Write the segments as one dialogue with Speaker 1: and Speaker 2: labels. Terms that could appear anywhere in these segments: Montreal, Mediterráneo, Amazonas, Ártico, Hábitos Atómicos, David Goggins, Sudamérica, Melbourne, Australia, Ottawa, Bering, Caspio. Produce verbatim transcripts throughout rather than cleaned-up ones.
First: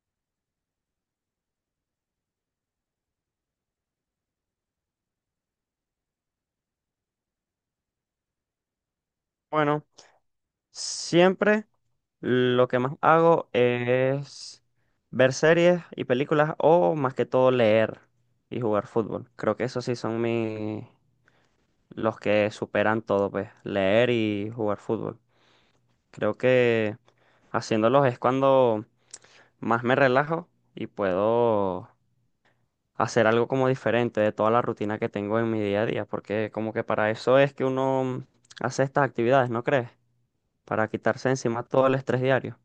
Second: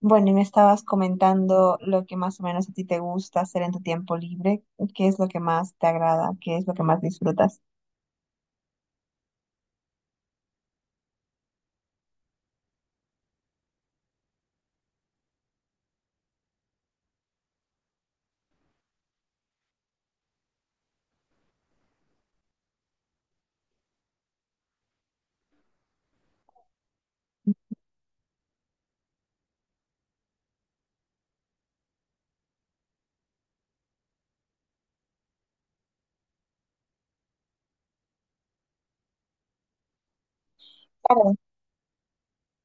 Speaker 1: Bueno, y me estabas comentando lo que más o menos a ti te gusta hacer en tu tiempo libre, qué es lo que más te agrada, qué es lo que más disfrutas.
Speaker 2: Bueno, siempre lo que más hago es ver series y películas o más que todo leer y jugar fútbol. Creo que esos sí son mi- los que superan todo, pues, leer y jugar fútbol. Creo que haciéndolos es cuando más me relajo y puedo hacer algo como diferente de toda la rutina que tengo en mi día a día, porque como que para eso es que uno hace estas actividades, ¿no crees? Para quitarse
Speaker 1: Claro.
Speaker 2: encima todo el estrés diario.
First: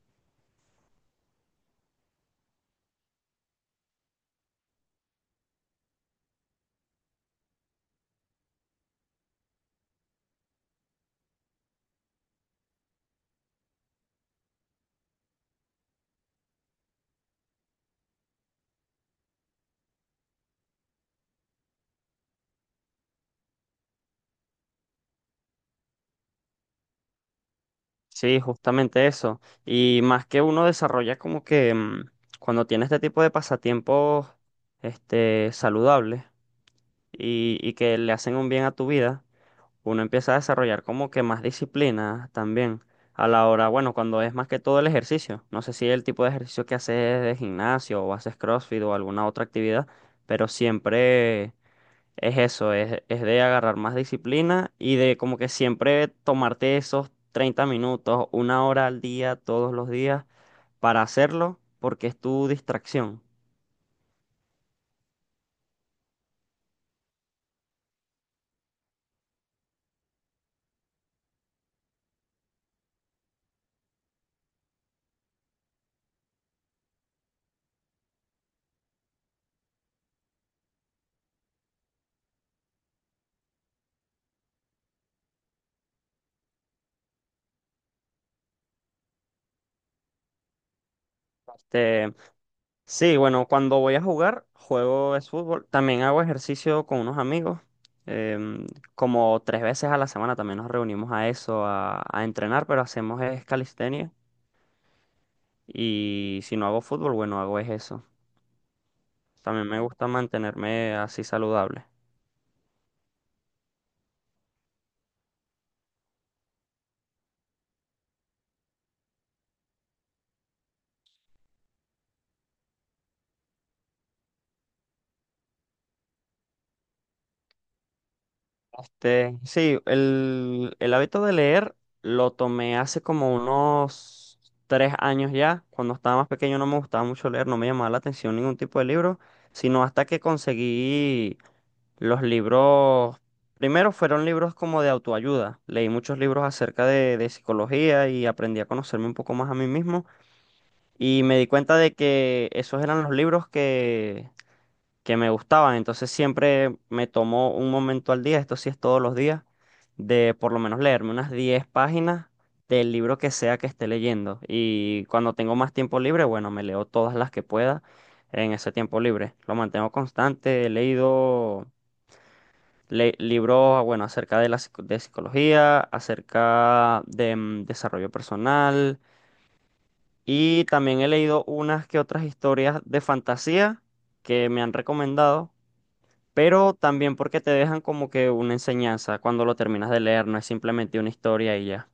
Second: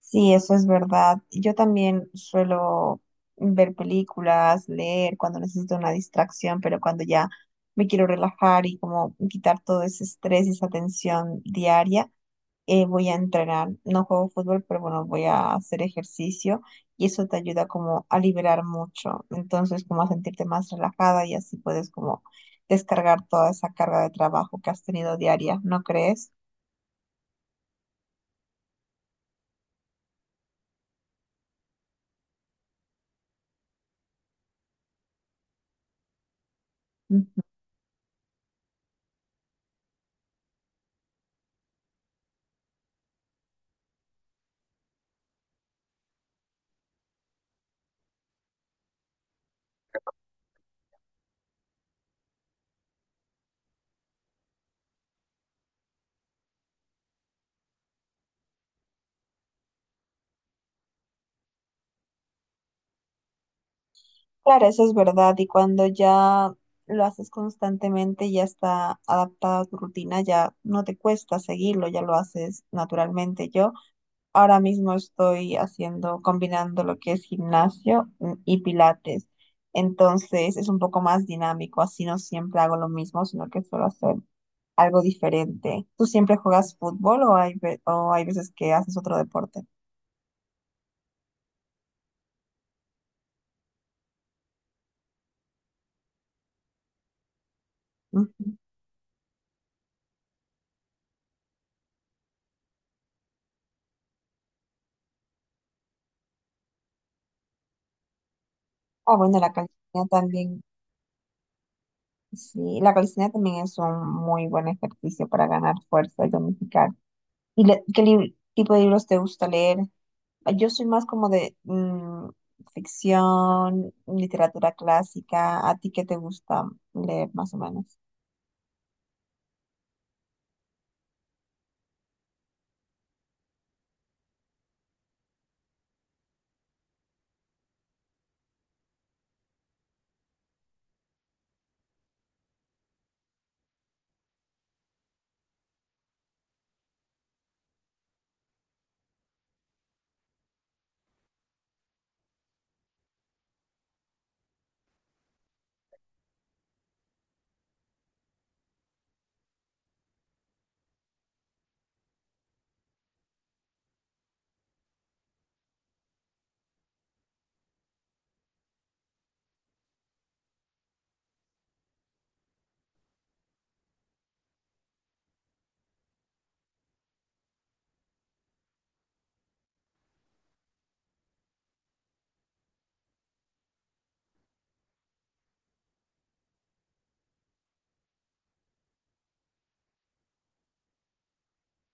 Speaker 1: Sí, eso es verdad. Yo también suelo ver películas, leer cuando necesito una distracción, pero cuando ya me quiero relajar y como quitar todo ese estrés y esa tensión diaria, eh, voy a entrenar, no juego fútbol, pero bueno, voy a hacer ejercicio y eso te ayuda como a liberar mucho, entonces como a sentirte más relajada y así puedes como descargar toda esa carga de trabajo que has tenido diaria, ¿no crees?
Speaker 2: Sí, justamente eso. Y más que uno desarrolla como que mm, cuando tiene este tipo de pasatiempos este, saludables
Speaker 1: Ujú.
Speaker 2: y, y que le hacen un bien a tu vida, uno empieza a desarrollar como que más disciplina también a la hora, bueno, cuando es más que todo el ejercicio. No sé si el tipo de ejercicio que haces es de gimnasio o haces CrossFit o alguna otra actividad, pero siempre es eso, es, es de agarrar más disciplina y de como que siempre tomarte esos treinta minutos, una hora al día, todos los días, para hacerlo, porque es tu distracción.
Speaker 1: Claro, eso es verdad. Y cuando ya lo haces constantemente, ya está adaptada a tu rutina, ya no te cuesta seguirlo, ya lo haces naturalmente. Yo Ahora mismo estoy haciendo, combinando lo que es gimnasio mm, y pilates. Entonces es un poco más dinámico, así no siempre hago lo mismo, sino que suelo hacer algo diferente. ¿Tú siempre juegas fútbol o hay, ve- o hay veces que haces otro deporte?
Speaker 2: Este, sí, bueno, cuando voy a jugar, juego es fútbol. También hago ejercicio con unos amigos.
Speaker 1: Ujú.
Speaker 2: em, Como tres veces a la semana también nos reunimos a eso, a, a entrenar, pero hacemos es calistenia. Y si no hago fútbol, bueno, hago es eso.
Speaker 1: Ah, bueno, la
Speaker 2: También me
Speaker 1: calistenia
Speaker 2: gusta
Speaker 1: también,
Speaker 2: mantenerme así saludable.
Speaker 1: sí, la calistenia también es un muy buen ejercicio para ganar fuerza y tonificar. ¿Y le- qué lib- tipo de libros te gusta leer? Yo soy más como de mm, ficción, literatura clásica. ¿A ti qué te gusta leer más o menos?
Speaker 2: Este, sí, el, el hábito de leer lo tomé hace como unos tres años ya. Cuando estaba más pequeño no me gustaba mucho leer, no me llamaba la atención ningún tipo de libro, sino hasta que conseguí los libros. Primero fueron libros como de autoayuda. Leí muchos libros acerca de, de psicología y aprendí a conocerme un poco más a mí mismo. Y me di cuenta de que esos eran los libros que que me gustaban. Entonces siempre me tomó un momento al día, esto sí es todos los días, de por lo menos leerme unas diez páginas del libro que sea que esté leyendo. Y cuando tengo más tiempo libre, bueno, me leo todas las que pueda en ese tiempo libre. Lo mantengo constante, he leído le- libros, bueno, acerca de la psico- de psicología, acerca de mm, desarrollo personal. Y también he leído unas que otras historias de fantasía que me han recomendado pero también porque te dejan como que una enseñanza cuando lo terminas de leer, no es simplemente una historia y ya.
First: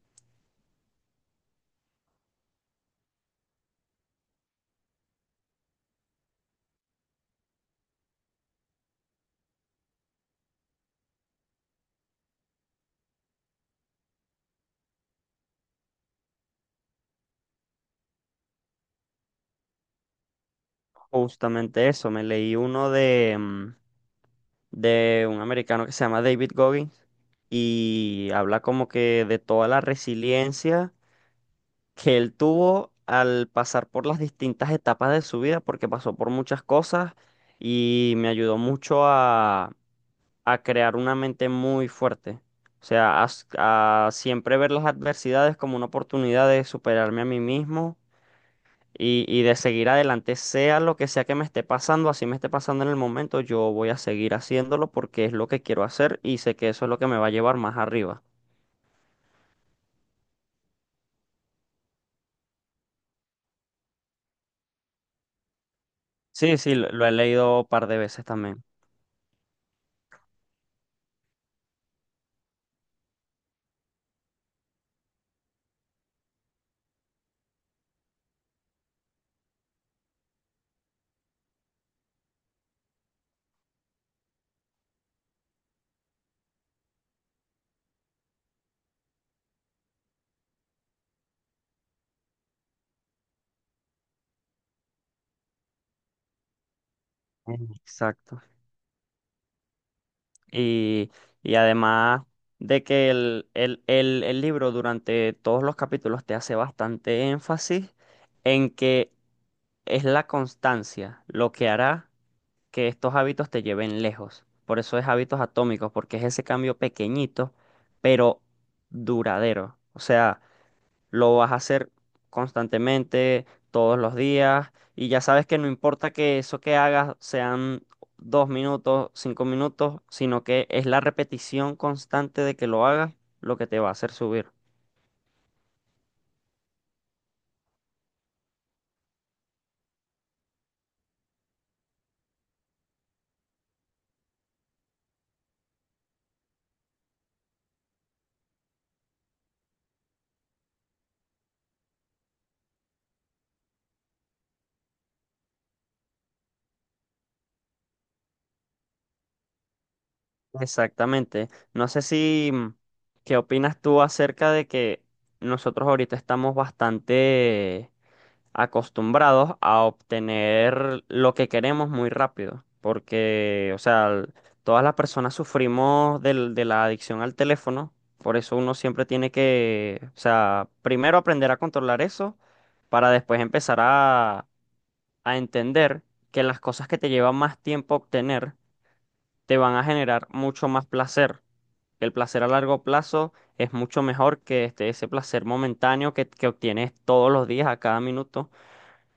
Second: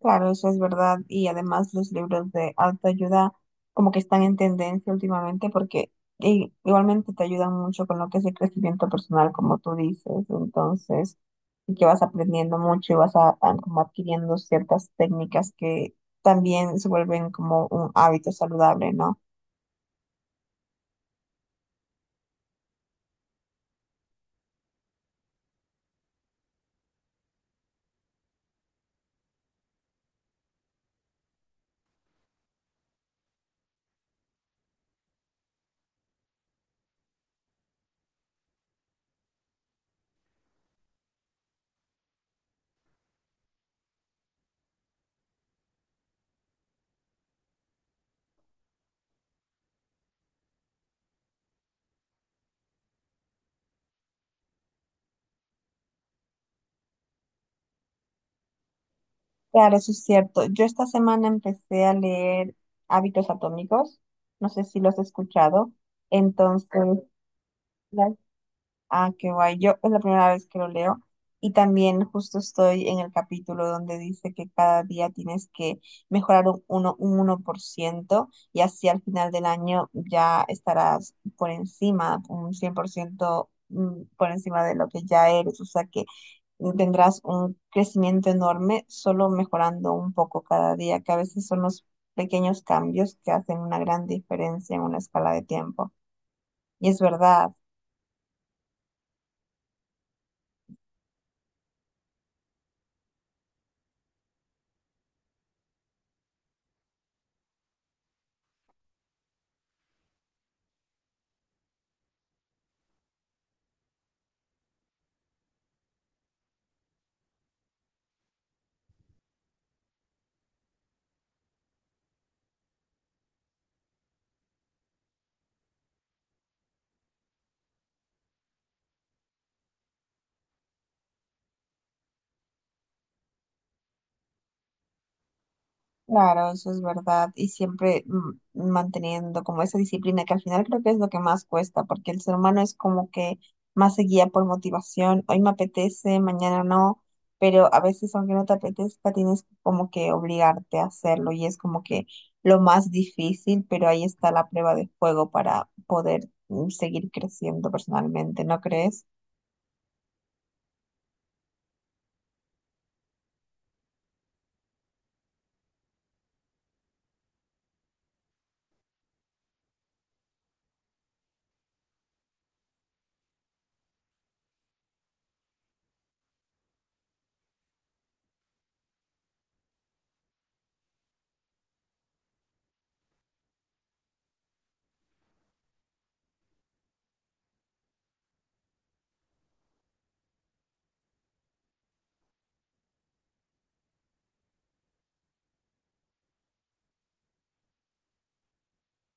Speaker 1: Claro, eso es verdad. Y además los libros de autoayuda como que están en tendencia últimamente porque i- igualmente te ayudan mucho con lo que es el crecimiento personal, como tú dices. Entonces, y que vas aprendiendo mucho y vas a- a- como adquiriendo ciertas técnicas que también se vuelven como un hábito saludable, ¿no?
Speaker 2: Justamente eso, me leí uno de, mm, de un americano que se llama David Goggins y habla como que de toda la resiliencia que él tuvo al pasar por las distintas etapas de su vida, porque pasó por muchas cosas y me ayudó mucho a crear una mente muy fuerte. O sea, a, s- a siempre ver las adversidades como una oportunidad de superarme a mí mismo y, y de seguir adelante, sea lo que sea que me esté pasando, así me esté pasando en el momento, yo voy a seguir haciéndolo porque es lo que quiero hacer y sé que eso es lo que me va a llevar más arriba.
Speaker 1: Claro, eso es cierto. Yo esta semana empecé a leer Hábitos Atómicos, no sé si los has escuchado.
Speaker 2: Sí,
Speaker 1: Entonces,
Speaker 2: sí, lo, lo he leído un par de
Speaker 1: claro.
Speaker 2: veces también.
Speaker 1: Ah, qué guay. Yo es la primera vez que lo leo y también justo estoy en el capítulo donde dice que cada día tienes que mejorar un, uno, un uno por ciento y así al final del año ya estarás por encima, un cien por ciento mm, por encima de lo que ya eres. O sea que tendrás un crecimiento enorme solo mejorando un poco cada día, que a veces son los pequeños cambios que hacen una gran diferencia en una escala de tiempo. Y es verdad.
Speaker 2: Mm. Exacto. Y, y además de que el, el, el, el libro durante todos los capítulos te hace bastante énfasis en que es la constancia lo que hará que estos hábitos te lleven lejos. Por eso es hábitos atómicos, porque es ese cambio pequeñito, pero duradero. O sea, lo vas a hacer constantemente, todos los días, y ya sabes que no importa que eso que hagas sean dos minutos, cinco minutos, sino que es la repetición constante de que lo hagas lo que te va a hacer subir.
Speaker 1: Claro, eso es verdad. Y siempre mm, manteniendo como esa disciplina que al final creo que es lo que más cuesta, porque el ser humano es como que más se guía por motivación. Hoy me apetece, mañana no, pero a veces aunque no te apetezca, tienes como que obligarte a hacerlo y es como que lo más difícil, pero ahí está la prueba de fuego para poder mm, seguir creciendo personalmente, ¿no crees?
Speaker 2: Exactamente. No sé si, mm, ¿qué opinas tú acerca de que nosotros ahorita estamos bastante acostumbrados a obtener lo que queremos muy rápido? Porque, o sea, l- todas las personas sufrimos del- de la adicción al teléfono, por eso uno siempre tiene que, o sea, primero aprender a controlar eso para después empezar a, a entender que las cosas que te llevan más tiempo obtener te van a generar mucho más placer. El placer a largo plazo es mucho mejor que este, ese placer momentáneo que, que obtienes todos los días, a cada minuto,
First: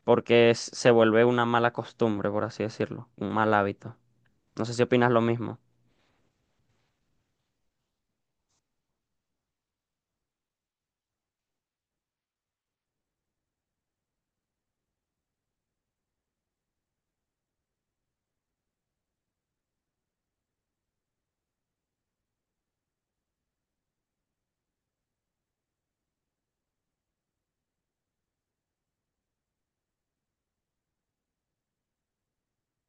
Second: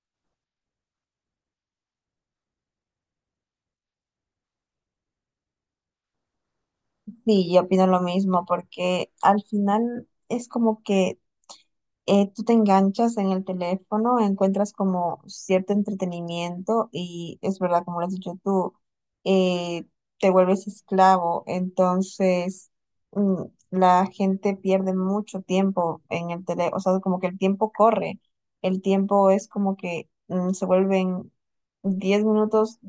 Speaker 2: porque es- se vuelve una mala costumbre, por así decirlo, un mal hábito. No sé si opinas lo mismo.
Speaker 1: Sí, yo opino lo mismo, porque al final es como que eh, tú te enganchas en el teléfono, encuentras como cierto entretenimiento y es verdad, como lo has dicho tú, eh, te vuelves esclavo, entonces mm, la gente pierde mucho tiempo en el teléfono, o sea, como que el tiempo corre, el tiempo es como que mm, se vuelven diez minutos,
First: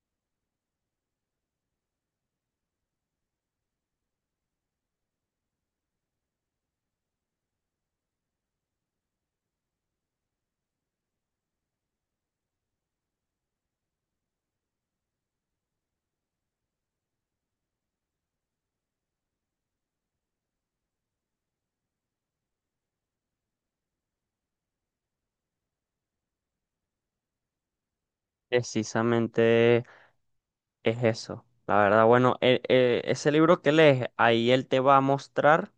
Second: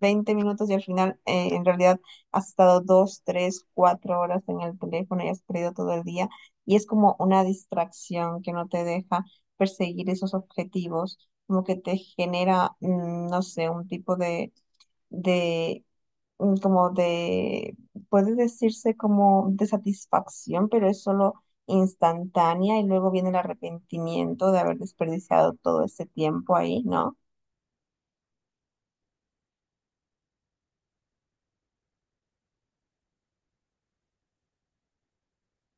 Speaker 1: Veinte minutos y al final, eh, en realidad, has estado dos, tres, cuatro horas en el teléfono y has perdido todo el día, y es como una distracción que no te deja perseguir esos objetivos, como que te genera, mm, no sé, un tipo de, de mm, como de, puede decirse como de satisfacción, pero es solo instantánea y luego viene el arrepentimiento de haber desperdiciado todo ese tiempo ahí, ¿no?
Speaker 2: Precisamente es eso. La verdad, bueno, e- e- ese libro que lees, ahí él te va a mostrar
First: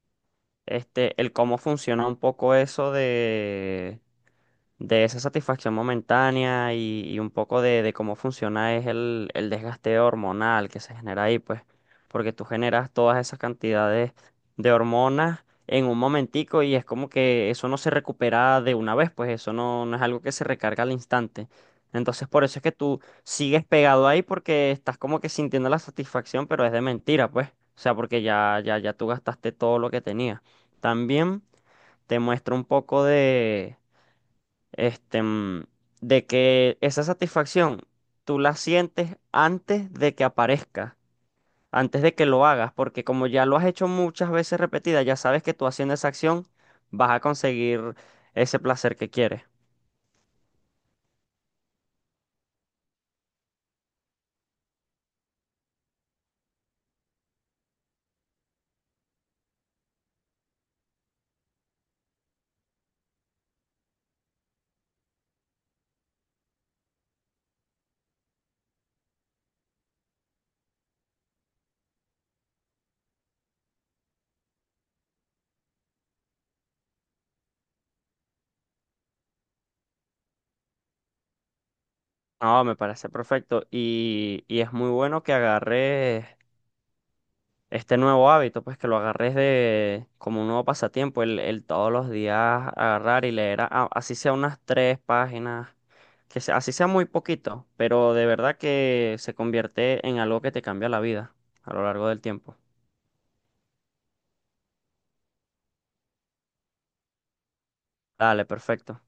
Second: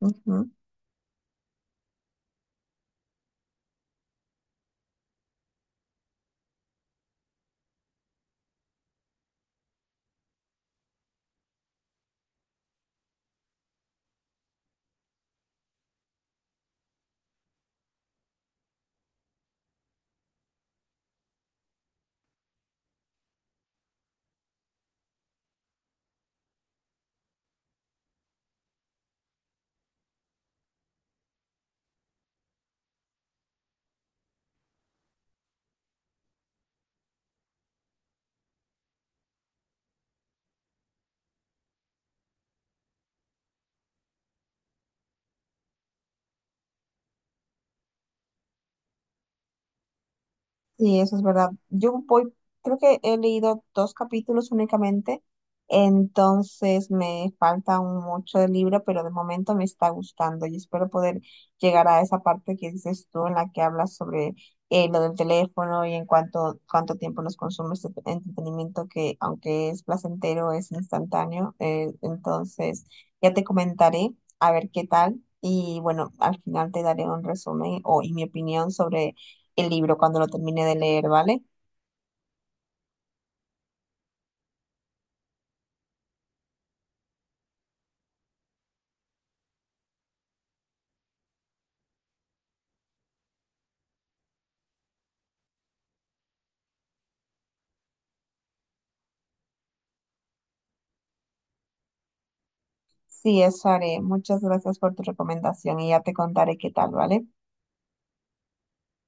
Speaker 1: Ujú.
Speaker 2: este, el cómo funciona un poco eso de de esa satisfacción momentánea y, y un poco de, de cómo funciona es el, el desgaste hormonal que se genera ahí, pues, porque tú generas todas esas cantidades de hormonas en un momentico y es como que eso no se recupera de una vez, pues eso no, no es algo que se recarga al instante. Entonces, por eso es que tú sigues pegado ahí porque estás como que sintiendo la satisfacción, pero es de mentira, pues. O sea, porque ya, ya, ya tú gastaste todo lo que tenías. También te muestra un poco de, este, mm, de que esa satisfacción tú la sientes antes de que aparezca, antes de que lo hagas, porque como ya lo has hecho muchas veces repetidas, ya sabes que tú haciendo esa acción vas a conseguir ese placer que quieres.
Speaker 1: Sí, eso es verdad. Yo voy, creo que he leído dos capítulos únicamente, entonces me falta un mucho del libro, pero de momento me está gustando y espero poder llegar a esa parte que dices tú en la que hablas sobre eh, lo del teléfono y en cuánto, cuánto tiempo nos consume este entretenimiento que aunque es placentero, es instantáneo. Eh, entonces ya te comentaré a ver qué tal y bueno, al final te daré un resumen o, y mi opinión sobre el libro cuando lo termine de leer, ¿vale?
Speaker 2: No, me parece perfecto y, y es muy bueno que agarres este nuevo hábito, pues que lo agarres de como un nuevo pasatiempo, el, el todos los días agarrar y leer, a- a- así sea unas tres páginas, que sea- así sea muy poquito, pero de verdad que se convierte en algo que te cambia la vida a lo largo del tiempo.
Speaker 1: Sí, eso haré. Muchas gracias por tu recomendación y ya te contaré qué tal, ¿vale?
Speaker 2: Dale, perfecto.